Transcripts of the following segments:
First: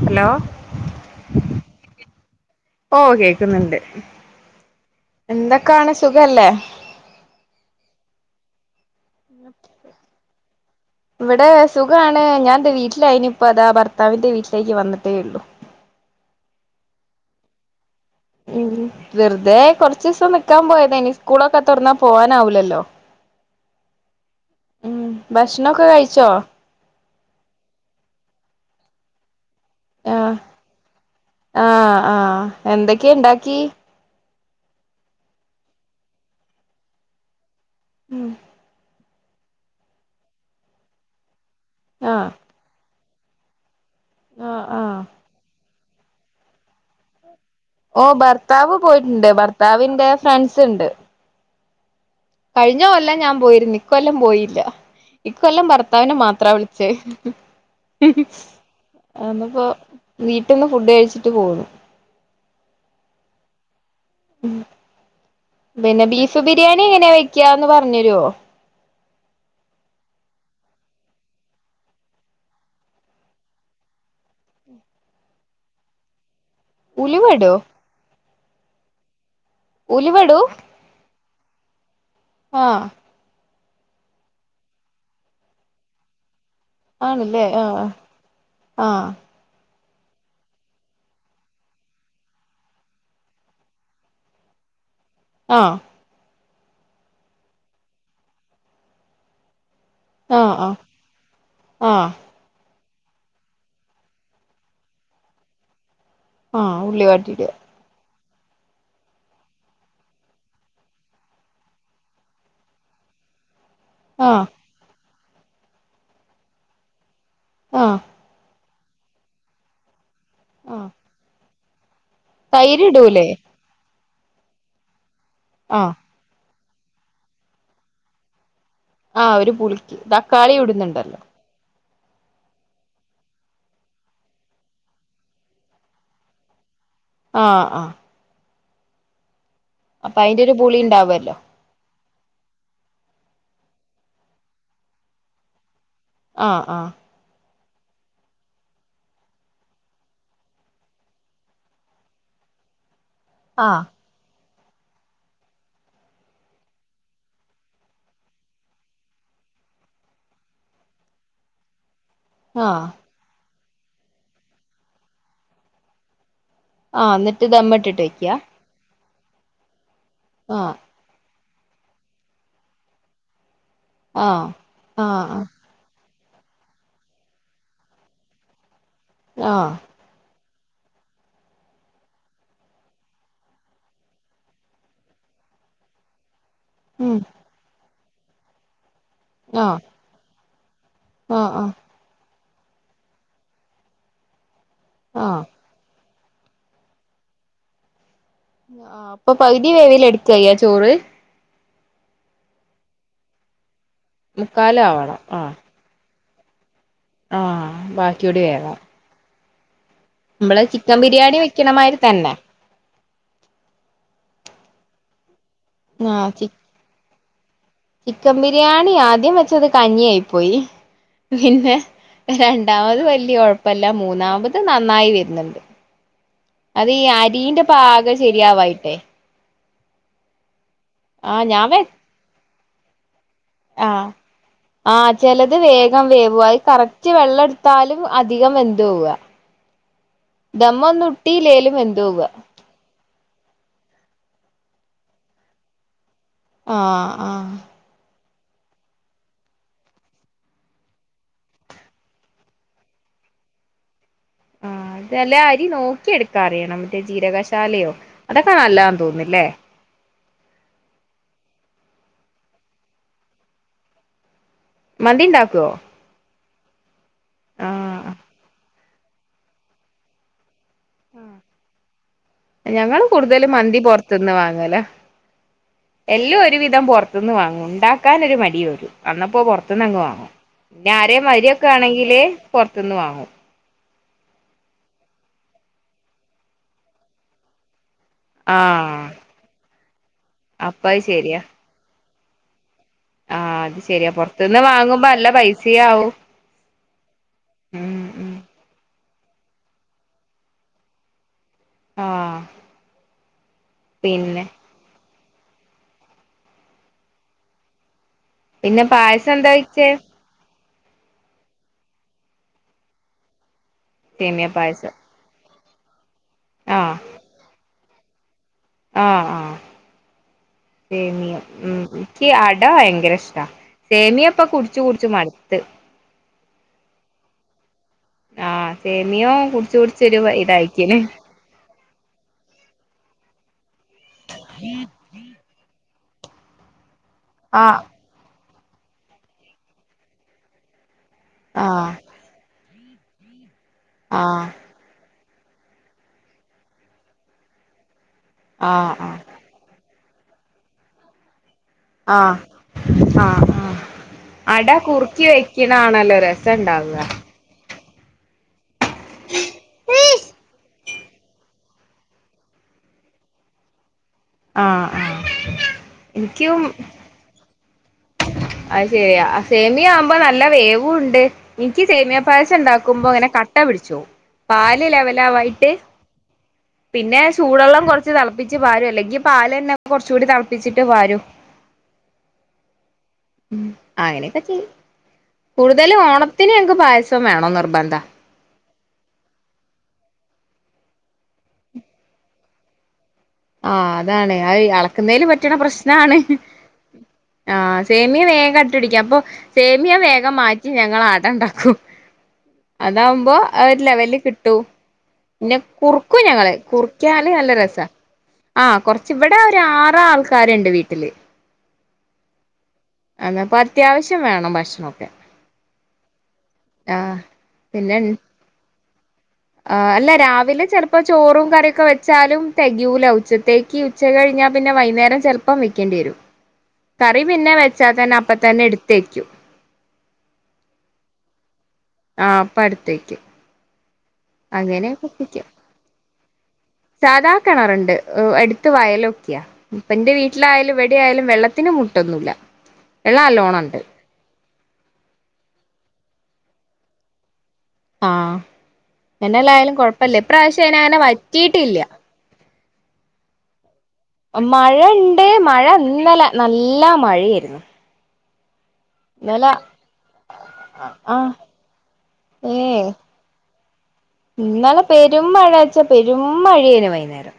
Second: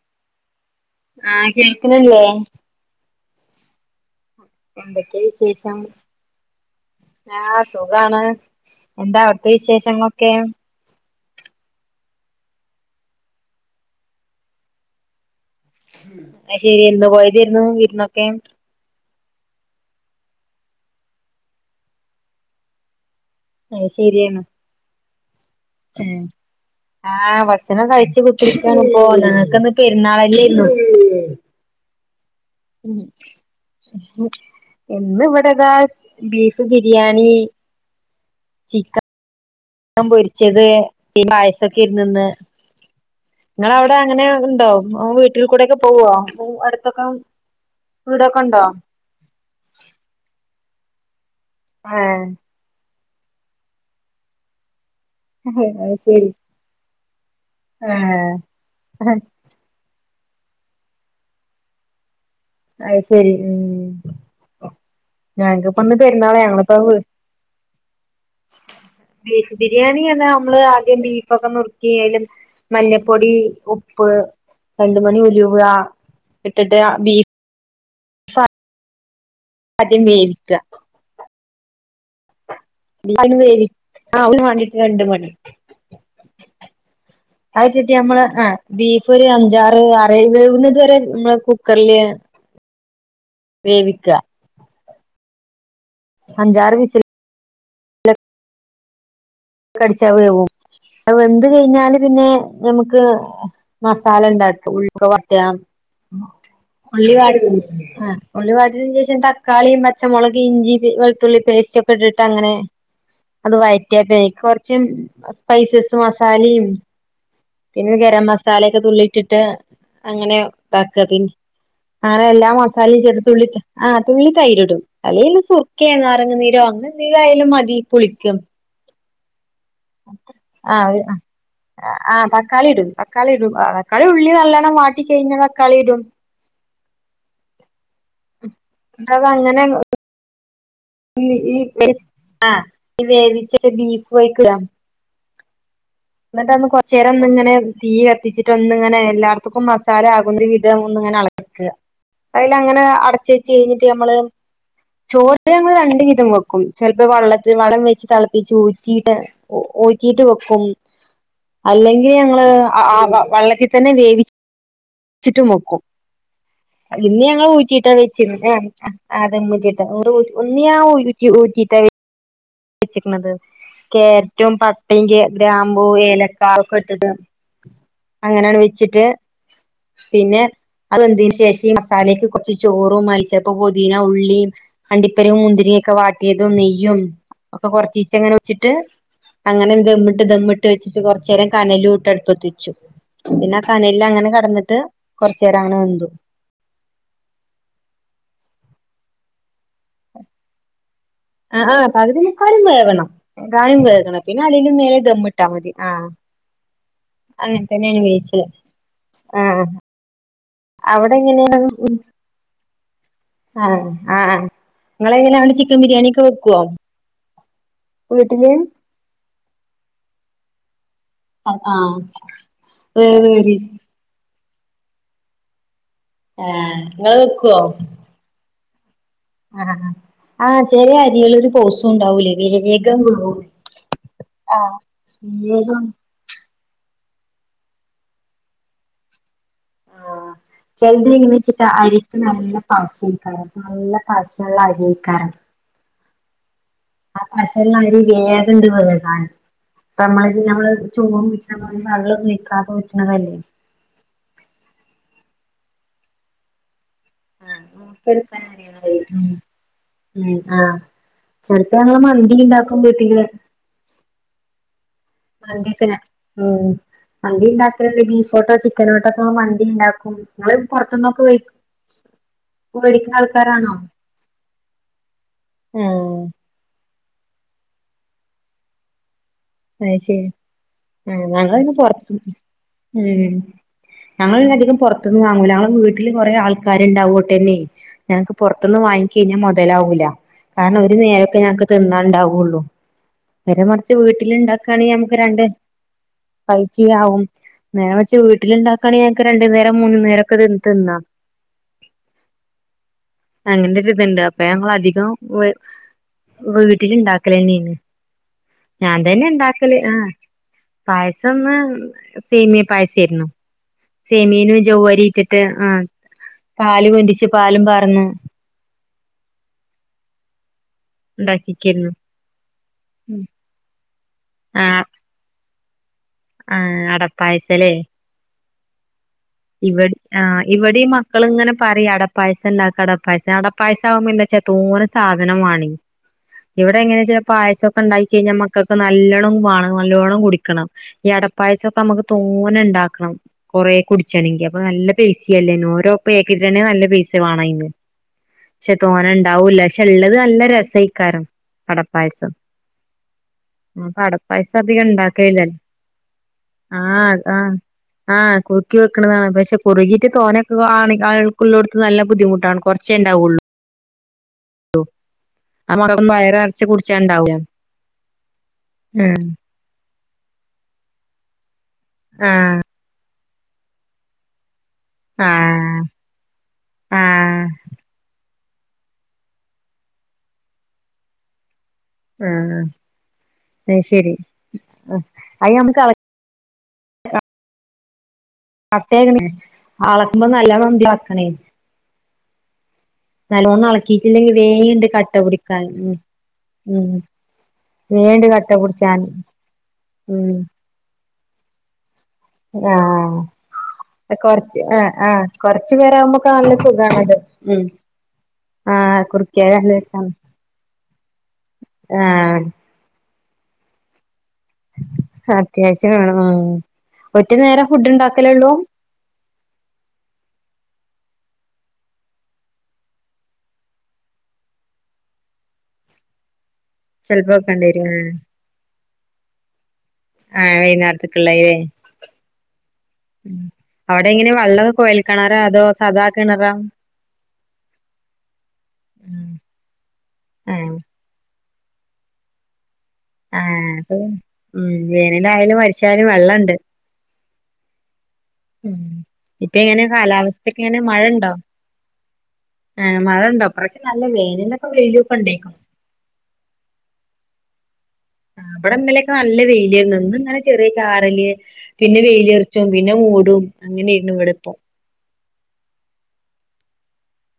Hello. ആഹ് കേൾക്ക്ണില്ലേ? ഓ കേക്കുന്നിണ്ട് എന്തൊക്കെ വിശേഷം എന്തൊക്കാണ് സുഖല്ലേ? ആഹ് സുഖാണ് എന്താ അവിട്ത്തെ വിശേഷങ്ങളൊക്കെ? ഇവിടെ സുഖാണ് ഞാൻ ദാ ഞാൻ ഇന്റെ വീട്ടിലായിനി ഇപ്പൊ അതാ ഭർത്താവിന്റെ വീട്ടിലേക്ക് വന്നിട്ടേ ഇള്ളു. അയ്ശെരി എന്ന് പോയതേരുന്നു വിരുന്നൊക്കെ? ഉം വെറുതെ കുറച്ചൂസം നിക്കാൻ പോയതേനി നി സ്കൂളൊക്കെ തൊറന്നാ പോവാനാവൂലല്ലോ. ഐ ശെരിയാണ്. ഉം ഭക്ഷണൊക്കെ കഴിച്ചോ? ആഹ് ഭക്ഷണം കഴിച്ചു കുത്തിരിക്കാണ് ഇപ്പോ ഞങ്ങക്കിന്ന് പെരുന്നാള് ആഹ് അല്ലേരുന്നു. ആഹ് ആഹ് ഉം എന്തൊക്കെയ ഉണ്ടാക്കി ഇന്ന് ഇവിടെ ദാ ബീഫ് ബിരിയാണി. ഉം. ചിക്ക ചിക്കൻ പൊരിച്ചത് പിന്നെ പായസൊക്കെ ഏരുന്നു ഇന്ന്. ആഹ് ഇങ്ങളെ അവടെ അങ്ങനെ ആഹ് ഇണ്ടോ ആഹ് വീട്ടിൽ കൂടെക്കെ പോവോ അടുത്തൊക്കെ ഓ വീടൊക്കെ ഉണ്ടോ ഭർത്താവ് പോയിട്ടുണ്ട് ഭർത്താവിന്റെ ഫ്രണ്ട്സ് ഇണ്ട് ഏഹ്. കഴിഞ്ഞ കൊല്ലം ഞാൻ പോയിരുന്നു ഇക്കൊല്ലം പോയില്ല. ഇക്കൊല്ലം അത് ഭർത്താവിനെ ശരി മാത്രാ വിളിച്ചേ. ഏഹ് ന്നിപ്പോ വീട്ടിന്ന് ഫുഡ് കഴിച്ചിട്ട് പോന്നു. അയ്ശെരി ഉം. ഞങ്ങക്കിപ്പൊ ന്ന് പിന്നെ പെരുന്നാളെ ബീഫ് ഞങ്ങളിപ്പോ ബിരിയാണി വ് എങ്ങനെയാ വെക്കാന്ന് പറഞ്ഞരോ ബീഫ് ബിരിയാണിയാണ് നമ്മള് ആദ്യം ബീഫൊക്കെ നുറുക്കിയാലും മഞ്ഞപ്പൊടി ഉപ്പ് രണ്ട് മണി ഉലുവ ഇട്ടിട്ട് ബീഫ് അയ് ഇടോ ആദ്യം ഉലുവടോ വേവിക്ക ആഹ് ആദ്യം വേവി ആഹ് ഒരു മണി രണ്ട് മണി ആണ് അത് ഇട്ടട്ട് നമ്മള് ആഹ് ബീഫ് ഒരു അഞ്ചാറ് ആറോഴ് വെറുന്നത് വരെ നമ്മള് കുക്കറില് വേവിക്ക ആഹ് അഞ്ചാറ് വിസിൽ കടിച്ചാൽ വേവും ആഹ് ആഹ് അത് വെന്ത് കഴിഞ്ഞാല് ആഹ് പിന്നെ ഞമുക്ക് മസാല ഉണ്ടാക്ക ഉള്ളി ഒക്കെ വാട്ടാ ആഹ് ഉള്ളി വാടി വാട്ടിയിട ആഹ് ഉള്ളി വാടിയതിന് ശേഷം തക്കാളിയും പച്ചമുളക് ഇഞ്ചി വെളുത്തുള്ളി പേസ്റ്റക്കെ ഇട്ടട്ട് അങ്ങനെ അത് വറ്റിയപ്പ അയിക്ക് ആഹ് കുറച്ച സ്പൈസസ് മസാലയും പിന്നെ ആഹ് ഗരം മസാലൊക്കെ തുള്ളിട്ടിട്ട് അങ്ങനെ ആഹ് ഇതാക്കുക പി അങ്ങനെ എല്ലാം തൈര് മസാലയും ചേർത്ട്ട് ഇടൂലേ തുള്ളി ആഹ് തുള്ളി തൈരിടും അല്ലേ സുർക്കെ ആഹ് [unintelligible] പനിനീരോ അങ്ങനെ എന്തേലും അയാലും മതി പുളിക്ക് ആഹ് ഒരു പുളിക്ക് തക്കാളി ഇടുന്നുണ്ടല്ലോ ആഹ് തക്കാളി ഇടും തക്കാളി ഇടും തക്കാളി ഉള്ളി നല്ലവണം വാട്ടി കഴിഞ്ഞാൽ തക്കാളി ഇടും ആഹ് ആഹ് ഉം അത് അങ്ങനെ അപ്പൊ അയിന്റെ ഒരു പുളി ഇണ്ടാവും ഈ ഈ ആഹ് വേവിച്ച ബീഫ് അയ്ക്ക് ഇടാ ഇന്നിട്ട് ആഹ് ഒന്ന് ആഹ് കൊറച്ച് നേരം ഒന്നിങ്ങനെ തീ കത്തിച്ചിട്ട് ഒന്നിങ്ങനെ എല്ലാർത്തക്കും മസാല ആകുന്ന വിധം ഒന്ന് ഇങ്ങനെ ഇളക്കുക അയില് അങ്ങനെ അടച്ച് വെച്ച് ആഹ് കഴിഞ്ഞിട്ട് ഞമ്മള് ചോറ് ഞങ്ങൾ രണ്ട് വിധം വെക്കും ചിലപ്പോ വെള്ളത്തിൽ വളളം വെച്ച് തിളപ്പിച്ച് ഊറ്റിട്ട് ഊ ഉറ്റിട്ട് വെക്കും അല്ലെങ്കിൽ ഞങ്ങള് ആഹ് ആ വെള്ളത്തിൽ തന്നെ വേവി ച്ചിട്ട് വെക്കും ആഹ് അല്ലെങ്കിൽ എന്നിട്ട് ഞങ്ങൾ ഊറ്റിയിട്ടാ ദമ്മിട്ടിട്ട് വെക്ക വെച്ചിരുന്നേ ആഹ് ആഹ് ആഹ് ദമ്മ് ഊറ്റിയിട്ട് [unintelligible] ആഹ് ഒന്നിയാ ഊറ്റി ഊറ്റിട്ടാ വച്ചക്കണത് ആഹ് കാരറ്റും പട്ടയും ആഹ് ഗ്ര ആഹ് മ്പൂ ഏലക്ക അതോക്കെ ഇട്ടത് അങ്ങനെയാണ് വെച്ചിട്ട് ആഹ് പിന്നെ അത് വെന്തോന് ശേഷം ഈ മസാലക്ക് കുറച്ച് ചോറും മല്ലിച്ചപ്പ് പുതിന ഉള്ളി അണ്ടിപ്പരിയും മുന്തിരിയൊക്കെ വാട്ടിയതും നെയ്യും ഉം ഒക്കെ കൊറച്ചീച്ചെ ഇങ്ങനെ വെച്ചിട്ട് ആഹ് അങ്ങനെ ദമ്ട്ട് ദമ്മ്ട്ട് വെച്ചിട്ട് കൊറച്ച് നേരം ആഹ് ആഹ് കനലൂട്ട് അടുപ്പത്ത് വച്ചു പിന്നെ ആ കനലിൽ അങ്ങനെ കടന്നിട്ട് കുറച്ച ആഹ് നേരം അങ്ങനെ വെന്തു ആഹ് അപ്പൊ പകുതി വേവില് എടുക്കയ്യാ ചോറ് ആഹ്ഹ് പകുതി മുക്കാലും വേകണം എന്തായാലും വേകണം പിന്നെ അടിലും മേലെ ദമ്മിട്ടാൽ മതി ആഹ് അങ്ങനെ ആഹ് തന്നെയാണ് വേവിച്ച ബാക്കിയൂടി വേവാം ആഹ് നമ്മള് ചിക്കൻ ബിരിയാണി വെക്കണമാതിരി തന്നെ ആഹ് ആഹ് നിങ്ങെള് എങ്ങനെ ചിക്കൻ ബിരിയാണി ഒക്കെ ആഹ് ചി വെക്കേ ചിക്കൻ ബിരിയാണി ആദ്യം വെച്ചത് കഞ്ഞി ആയി പോയി ആ പിന്നെ രണ്ടാമത് വലിയ കുഴപ്പല്ല മൂന്നാമത് ത് നന്നായി വരുന്നുണ്ട് ഏഹ് അത് ഈ ഇങ്ങള് വെക്കുവോ? അരിന്റെ പാക ശരിയാവായിട്ടെ ആഹ് ആ ചെല ആഹ് അരികളോരു ഞാൻ വെ പോസും ഉണ്ടാവൂലേ വേഗം [unintelligible] ആഹ് ആഹ് ചിലത് വേഗം വേവും അത് കറക് റ്റ് വെള്ളം എടുത്താലും അധികം വെന്ത് പോവാ ആഹ് ചെലത് ദമ്മൊന്നും എങ്ങനെച്ചിട്ട ഇട്ടീലേലും വെന്ത് അരിക്ക് പോവാ നല്ല പശയ്ക്കാരം നല്ല പാശള്ള അരി അയ്ക്കാരം ആഹ് ആ ആഹ് പശള്ളരി വേഗംണ്ട് വേവാന് ആഹ് നമ്മള് ഇ നമ്മള് ചോറു ഊറ്റ് ണ മാതിരി വെള്ളന്നും ഒഴിക്കാതെ ഊറ്റണതല്ലേ ആഹ് ചെല അരി നോക്കി എടുക്കാനറിയണം ആഹ് ജീരകശാലയോ നോക്കിയെടുക്കാൻ അതൊക്കെ അറിയണ അരി നല്ലാന്ന് തോന്നുന്നില്ലേ ഉം ആഹ് ചെൽപ്പ ഞങ്ങള് മന്തി ഉണ്ടാക്കുമ്പോ ത്തീരെ മന്തി ഒക്കെ ഉം ആ മന്തിണ്ടാക്കല്ണ്ട് ബീഫോണ്ടോ ചി - ക്കനോണ്ടൊക്കെ മന്തിണ്ടാക്കും ങ്ങള് പുറത്തിന്നൊക്കെ വെയ്ക്കും ഞങ്ങള് കൂടുതലും മന്തി പൊറത്ത്ന്ന് വാങ്ങലാ ആഹ് എല്ലാം ഒരുവിധം പൊറ- ത്ത്ന്ന് വാങ്ങും ണ്ടാക്കാനൊരു മടി വരും അന്നപ്പോ പുറത്ത് അത് ത്ത്ന്നങ്ങ് ശരി വാങ്ങും പിന്നെ ആഹ് ആരെങ്കിലും ഞങ്ങള് വരോക്കെ പിന്നെ പുറത്ത് ആണെങ്കില് പുറത്ത്ന്ന് വാങ്ങും ഉം ഞങ്ങള് പിന്നെ അധികം പുറത്തുന്ന് വാങ്ങൂല ഞങ്ങൾ വീട്ടില് കുറെ ആൾക്കാര്ണ്ടാവോ ണ്ടെന്നെ ഞങ്ങക്ക് ആ പുറത്തുന്ന് വാങ്ങി കഴിഞ്ഞാ മൊതലാവൂല്ല കാരണം അപ്പ ഒരു അത് നേരൊക്കെ ശരിയാ ഞങ്ങക്ക് തിന്നാണ്ടാവുള്ളൂ ആ അത് നേരെമറിച്ച് ശരിയാ വീട്ട് ത്ത് പുറത്തുന്ന് ണ്ടാക്കാണെങ്കി വാങ്ങുമ്പോ നമ്മക്ക് നല്ല രണ്ട് പൈസയാവും പൈസിം ആവും നേരെ ഉം മ - റിച്ച് ഉം വീട്ട്ലുണ്ടാക്കാണെങ്കി ഞൾക്ക് രണ്ടു നേരം മൂന്ന് നേരൊക്കെ ഇത് തിന്നാം ആ അങ്ങനെ ഒരു ഇതുണ്ട് അപ്പൊ പിന്നെ ഞങ്ങളധികം വ വീട്ടില് ഇണ്ടാക്കലന്നെആണ് പിന്നെ ഞാൻ തന്നെ പായസം എന്താ ണ്ടാക്കല് വെച്ചേ ആഹ് പായസംന്ന് സേമിയ പായസെ ആയിരുന്നു സേമിയ സെമീനും പായസം ചവ്വരി ഇട്ടിട്ട് ആഹ് ആ പാല് കൊണ്ടരിച്ച് പാലും പാർന്ന് ആഹ് ആഹ് സേമിയം ഉണ്ടാക്കിക്കായിരുന്നു ഉം ക്ക് അട ഭയങ്കര ഇഷ്ടാ സേമിയപ്പൊ കുടിച്ചു കുടിച്ച് മടുത്ത് ആഹ് അടപ്പായസലെ ആഹ് സേമിയോ കുടിച്ച് ഇവിട് കുടിച്ചൊരു ആഹ് ഇവിടെ ഈ ഇതായിക്കണ് മക്കള് ഇങ്ങനെ പറയ് അട പായസംണ്ടാക്ക അട പായസം അട പായസം ആവുമ്പോ എന്താച്ചാ തോനെ സാ - ധനം വാണേ ഇവിടെ എങ്ങനെച്ചാ പായസൊക്കെ ആഹ് ഉണ്ടായി പിന്നെ മക്കക്ക് നല്ലോണം വാണം നല്ലോണം കുടിക്കണം ഈ അടപ്പായസൊക്കെ ആഹ് നമ്മക്ക് തോനെണ്ടാക്കണം കൊറേ കുടിച്ചണെങ്കി ആഹ് അപ്പൊ നല്ല പൈസ അല്ലേ ഓരോ പാക്കറ്റ്നന്നെ നല്ല പൈസ വാണം അയ്‌ന് പക്ഷെ ആഹ് തോനെ ആഹ് ണ്ടാവൂല്ല പക്ഷെ ഉള്ളത് നല്ല രസായ്ക്കാരം അടപ്പായസം ആഹ് ആഹ് ആഹ് അപ്പ അട അടപ്പായസധികം കുറുക്കി ണ്ടാകലില്ല വെക്കണാണല്ലോ രസം ഉണ്ടാവുക ആഹ് അതാ ആഹ് കു - കുർക്കി വെക്ക്ണതാണ് പക്ഷെ കുറുകിട്ട് തോനെ ഒക്കെ ആളൊക്കെള്ളോട്ത്ത് നല്ല ബുദ്ധിമുട്ടാണ് കുറച്ചേ ഉണ്ടാവുള്ളു ള്ളു ആഹ് ആഹ് നമ്മക്കോന്നും വയറ് എനിക്കും നറച്ചു കുടിച്ചാ ഉണ്ടാവുല അത് ശെരിയാ സേമിയ ആവുമ്പോ നല്ല വേവുണ്ട് ഇനിക്ക് സേമിയ പായസം ആഹ് ഉണ്ടാക്കുമ്പോ ങ്ങനെ കട്ട പിടിച്ചോവും പാല് ലെവല് ആവായിട്ട് ആഹ് [inaudible] പിന്നെ ചൂടെള്ളം കുറച്ച് തിളപ്പിച്ച് പാരും അല്ലെങ്കിപാലന്നെ കുറച്ച് കൂടി തിളപ്പിച്ചിട്ട് പാരും ആഹ് ആഹ് അങ്ങനെയൊക്കെ ചെയ്യും ആഹ് അത് നമ്മക്ക് അള കൂടുതൽ ഓണത്തിന് ഞങ്ങക്ക് പായസം വേണോ നിർബന്ധം. കട്ടയാക്ണയ്ന് എളക്കുമ്പോ നല്ലോണം ഉന്തി ഇളക്കണൈ നല്ലോണം ആഹ് അളക്കിയിട്ടില്ലെങ്കി അതാണ് അഹ് വേണ്ട് കട്ട എളക്കുന്നതിൽ പറ്റ്ണ പിടിക്കാൻ ഉം പ്രശ്നാണ്. ഉം ആഹ് സേമിയ വേണ്ട് കട്ട വേഗം പിടിച്ചാൻ കട്ടപിടിക്കും അപ്പൊ സേമിയ ഉം വേഗം മാറ്റി ഞങ്ങൾ അട ഉണ്ടാക്കൂ. ആഹ് ലെവലിൽ കിട്ടും കൊറച്ച് ആഹ് ആഹ് പിന്നെ കൊറച്ചു കുറുക്കും പേരാവുമ്പോക്ക നല്ല ഞങ്ങള് സുഖാണത്. കുറിക്കാല് നല്ല ഉം രസാ ആഹ് കൊറച്ച് ഇവിടെ കുറുക്കിയാല് ഒരു നല്ല ആറ് രസാണ് ആൾക്കാരുണ്ട് വീട്ടില്. ആഹ് എന്ന അപ്പൊ അത്യാവശ്യം വേണം ഭക്ഷണൊക്കെ അത്യാവശ്യം വേണം, ഉം ആഹ് ഒറ്റ നേരം ഫുഡ് ഉണ്ടാക്കലേ ഉള്ളൂ? ആ അല്ല, രാവിലെ ചെലപ്പോ ചോറും കറിയൊക്കെ വെച്ചാലും തെകയൂല ഉച്ചത്തേക്ക് ഉച്ച കഴിഞ്ഞാ പിന്നെ വൈകുന്നേരം ചെല്പ്പം വയ്ക്കേണ്ടി വരും. [inaudible] കറി പിന്നെ വെക്കേണ്ടി വെച്ചാ വരും തന്നെ അപ്പ തന്നെ എടുത്ത് വെയ്ക്കും. ആ വൈകുന്നേരത്തേയ്ക്കുള്ള ലെ ആ അപ്പ അടുത്ത് വെയ്ക്കും. അവിടെ അങ്ങനെ ഒക്കെ ഒപ്പിയ്ക്കും. കിണറാ? സാധാ കെണറുണ്ട്. അടുത്ത് വയലൊക്കെയാ. ഇപ്പ എന്റെ ആഹ് വീട്ടിലായാലും ഇ ആയാലും വെള്ളത്തിന് മുട്ടൊന്നുല്ല. വെള്ളം ആഹ് നല്ലോണം ഉണ്ട്. അപ്പൊ ഉം വേനല് ആയാലും വെര ശ്ശിയാലും വെള്ളണ്ട്. ആ ഉം ഇപ്പൊ വേനലായാലും എങ്ങനെ കൊഴപ്പല്യാ. കാലാവസ്ഥക്കെ ഇപ്രാവശ്യം എങ്ങനെ അങ്ങനെ മഴ ഉണ്ടോ വറ്റിട്ടില്യാ. ആഹ് മഴ ഉണ്ടോ ഇപ്രാവശ്യം നല്ല വേനലൊക്കെ വെയിലൊക്കെ മഴേണ്ട്, ഉണ്ടേക്കും മഴ ഇന്നല നല്ല മഴയായിരുന്നു. ഇവ്ടെ ഇന്നലെ നല്ല വെയിലാരുന്നു. ഇന്ന് ഇങ്ങനെ ചെറിയ ചാറല്, ആഹ് പിന്നെ വെയിലൊറച്ചും ഏഹ് പിന്നെ മൂടും. അങ്ങനെയായിരുന്നു ഇവ്ടെ ഇന്നലെ പെരുംമഴയാച്ചാ പെരും മഴേരുന്നു വൈകുന്നേരം.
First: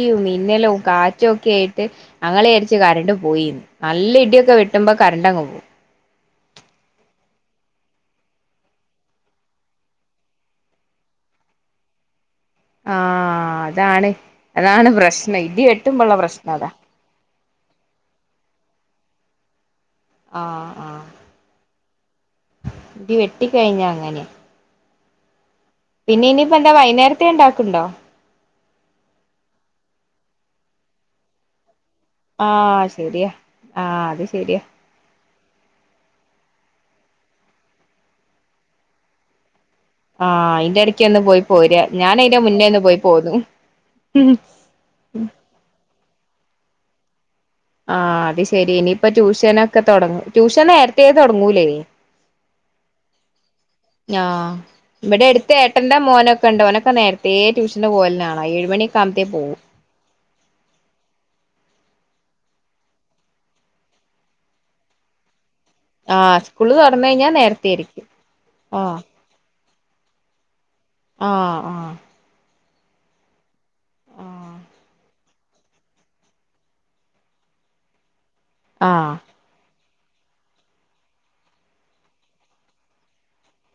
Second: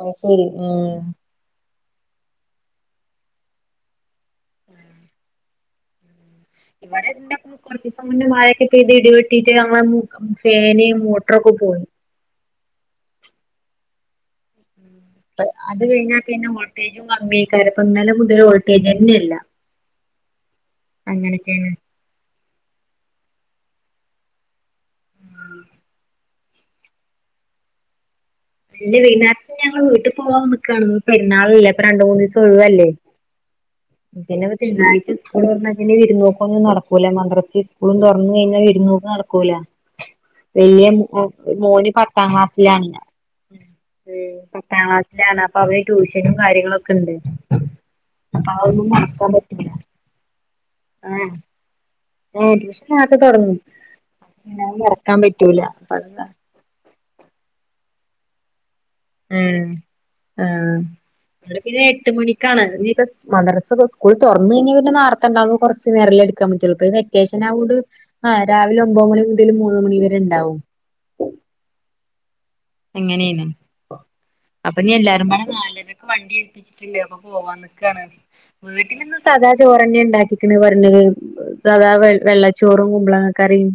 അത് ശരി മിന്നലും ഉം കാറ്റുക്കെയാ യിട്ട് ഞങ്ങള് വിചാരിച്ച് കറണ്ട് പോയീന്ന്. നല്ല ഇടിയൊക്കെ വെട്ടുമ്പോ കറണ്ടങ്ങ് പോവും. ഇവ്ടെ [unintelligible] കുറച്ച് ദിവസം മുന്നേ മഴക്കെപെയ്ത ഇടിവെട്ടീട്ട് നമ്മളെ [unintelligible] ഫേന് മോട്ട്റൊക്കെ പോവും. ആ അതാണ്, അതാണ് പ്രശ്നം ഇടി വെട്ടുമ്പോള്ള പ്രശ്നം അതാ. കമ്മീക്കാരം ഇപ്പം ഇന്നലെ മുതൽ വോൾട്ടേജ് ന്നെ ഇല്ല. ആ ആ അങ്ങനെയൊക്കെയാണ് ഇടി വെട്ടിക്കഴിഞ്ഞാ അങ്ങനെയാ [inaudible] പിന്നെ ഇനിയിപ്പ എന്താ വൈന്നേരത്തെ ഇണ്ടാക്കുണ്ടോ? പിന്നെ വൈന്നാരത്തേ ഞങ്ങള് വീട്ട് പോവാ നിക്കാണ്. ഇന്നിപ്പോ പെരുന്നാളല്ലേ. അപ്പ രണ്ട് മൂന്ന് ദിവസം സം ആഹ് ഒഴുവല്ലേ ശരിയാ ആഹ് അത് പിന്നെ ശരിയാ തിങ്കളാഴ്ച സ്കൂൾ തുറന്നാൽ പിന്നെ വിരുന്നു പോക്കൊന്നും നടക്കൂല. മദ്രസയും സ്കൂളും തുറന്നു കഴിഞ്ഞാൽ പിന്നെ വിരുന്നു പോക്കൊന്നും നടക്കൂല. ആഹ് അയിന്റെ എടക്ക് ഒന്ന് പോയി പോരാ വല്യമോന് ഞാൻ പത്താം അയിന്റെ മുന്നേ ഒന്ന് ക്ലാസ്സിലാണ്. പോയി പോന്നു മ് പത്താം ക്ലാസ്സിലാണ്. അപ്പൊ അവന് ട്യൂഷനും കാര്യങ്ങളൊക്കെ ഉണ്ട്. ആ അത് അപ്പൊ ശരി. അതൊന്നും ഇനിയിപ്പ മറക്കാൻ പറ്റൂല ട്യൂഷനൊക്കെ തെടങ്ങും. ട്യൂഷൻ നേരത്തെേ തൊടങ്ങൂലേ? ഏഹ് ട്യൂഷൻ അതൊക്കെ തെടങ്ങും. ആഹ് [unintelligible] അടക്കാൻ പറ്റൂല അതാ കണ്ടേ ഓനൊക്കെ നേരത്തെ ട്യൂഷനു പോവുന്നാളാ ഏഴുമണി ഉം ആഹ് വെളുപ്പിനേ എട്ട് മണിക്കാണ്. ഇനിയിപ്പോ മദ്രസ തൊ സ്കൂള് തൊർന്ന് കഴിഞ്ഞാ പിന്നെ നേർ [unintelligible] കൊർച്ച് നേരല്ലേ ആഹ് എടുക്കാൻ സ്കൂള് പറ്റുള്ളൂ. ഇപ്പോ ഈ തുറന്ന് കഴിഞ്ഞാൽ വെക്കേഷൻ നേരത്തെ ആയോണ്ട് ആയിരിക്കും നാ രാവിലെ ആഹ് ഒമ്പത് മണി മു [unintelligible] മൂന്ന് മണി വരെ ഇണ്ടാവും. ആഹ് ആഹ് അങ്ങനെണ്. അപ്പ ഇനി എല്ലാരും [unintelligible] നാലരയ്ക്ക് വണ്ടി [unintelligible] അപ്പൊ ഇഞ്ഞ് എല്ലാരും പാടെ [unintelligible] പോവാൻ നിക്കാണ്. വീട്ടിലിന്ന് ആഹ് സാദാ ചോറന്നെ ഇണ്ടാക്കി [unintelligible] പർഞ്ഞത് സാദാ വെ വെള്ളച്ചോറും കുമ്പ്ളങ്ങാ കറിം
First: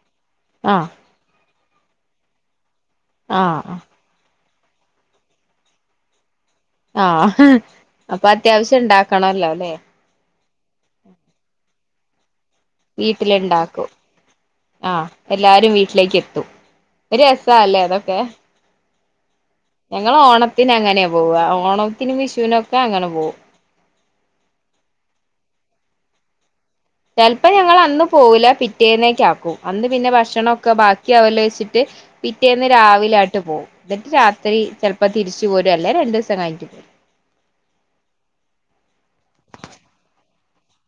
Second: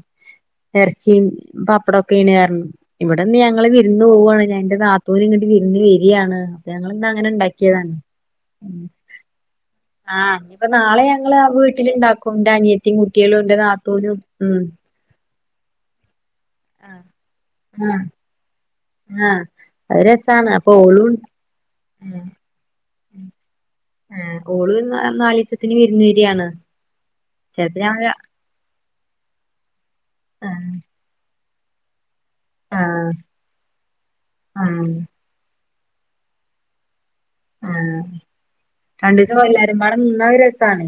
ആഹ് എർച്ചീം പപ്പടൊക്കെ [unintelligible] ഇവിടെന്ന് ഞങ്ങള് ആഹ് വി ആഹ് ന്ന് പോവാണ് നാ എൻ്റെ നാത്തൂന് ഇങ്ങട്ട് വിർന്ന് വരിയാണ്. ഞങ്ങളിന്ന് അങ്ങനെ ആഹ് ഉണ്ടാക്കിയതാണ് അപ്പൊ അത്യാവശ്യം ഉണ്ടാക്കണല്ലോല്ലേ ആഹ് അപ്പോ നാളെ ഞങ്ങള് വീട്ടിലിണ്ടാക്കും ന്റെ അനി വീട്ടിലിണ്ടാക്കും ആഹ് എല്ലാരും വീട്ടിലേക്ക് എത്തും ഒരു രസാല്ലേ ആഹ് അതൊക്കെ ആഹ് അത് ഞങ്ങള് രസാണ് അപ്പൊ ഓണത്തിന് അങ്ങനെ ഓളും പോവ ഓണത്തിനും വിഷുനൊക്കെ അങ്ങനെ പോകും ഉം ഓള് നാലീസത്തിന് വിർന്ന് വെരാണ് ചെൽപ്പോ ഞങ്ങള് അന്ന് പോകൂല പിറ്റേന്നേകാക്കും അന്ന് പിന്നെ ഭക്ഷണ ആഹ് ഒക്കെ ബാക്കി ആവേലേച്ചിട്ട് പിറ്റേന്ന് ആഹ് രാവിലെ ആട്ട് പോവും ന്നട്ട് രാത്രി ആഹ് ചെൽപ്പോ തിരിച്ചു പോരും അല്ലേ രണ്ടീസം കഴിഞ്ഞിട്ട് പോ [unintelligible] ആഹ് രണ്ടീസം പോല്ലാരുംപാടെ നിന്ന ഒരു രസാണ്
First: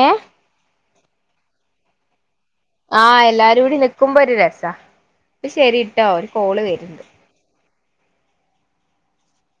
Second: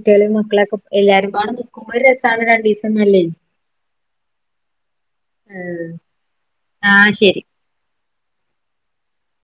ഏഹ് മക്കളക്കെ എല്ലാരുംപാടെ നിക്കുമ്പോ ഒരു രസാണ് രണ്ടീസ് ആഹ് എല്ലാരൂടി നിക്കുമ്പോ ഒരു രസാ ഒരു കോൾ ശരിട്ടോ ഒരു കോള് വെര്ണ്ട് ആഹ് ശരി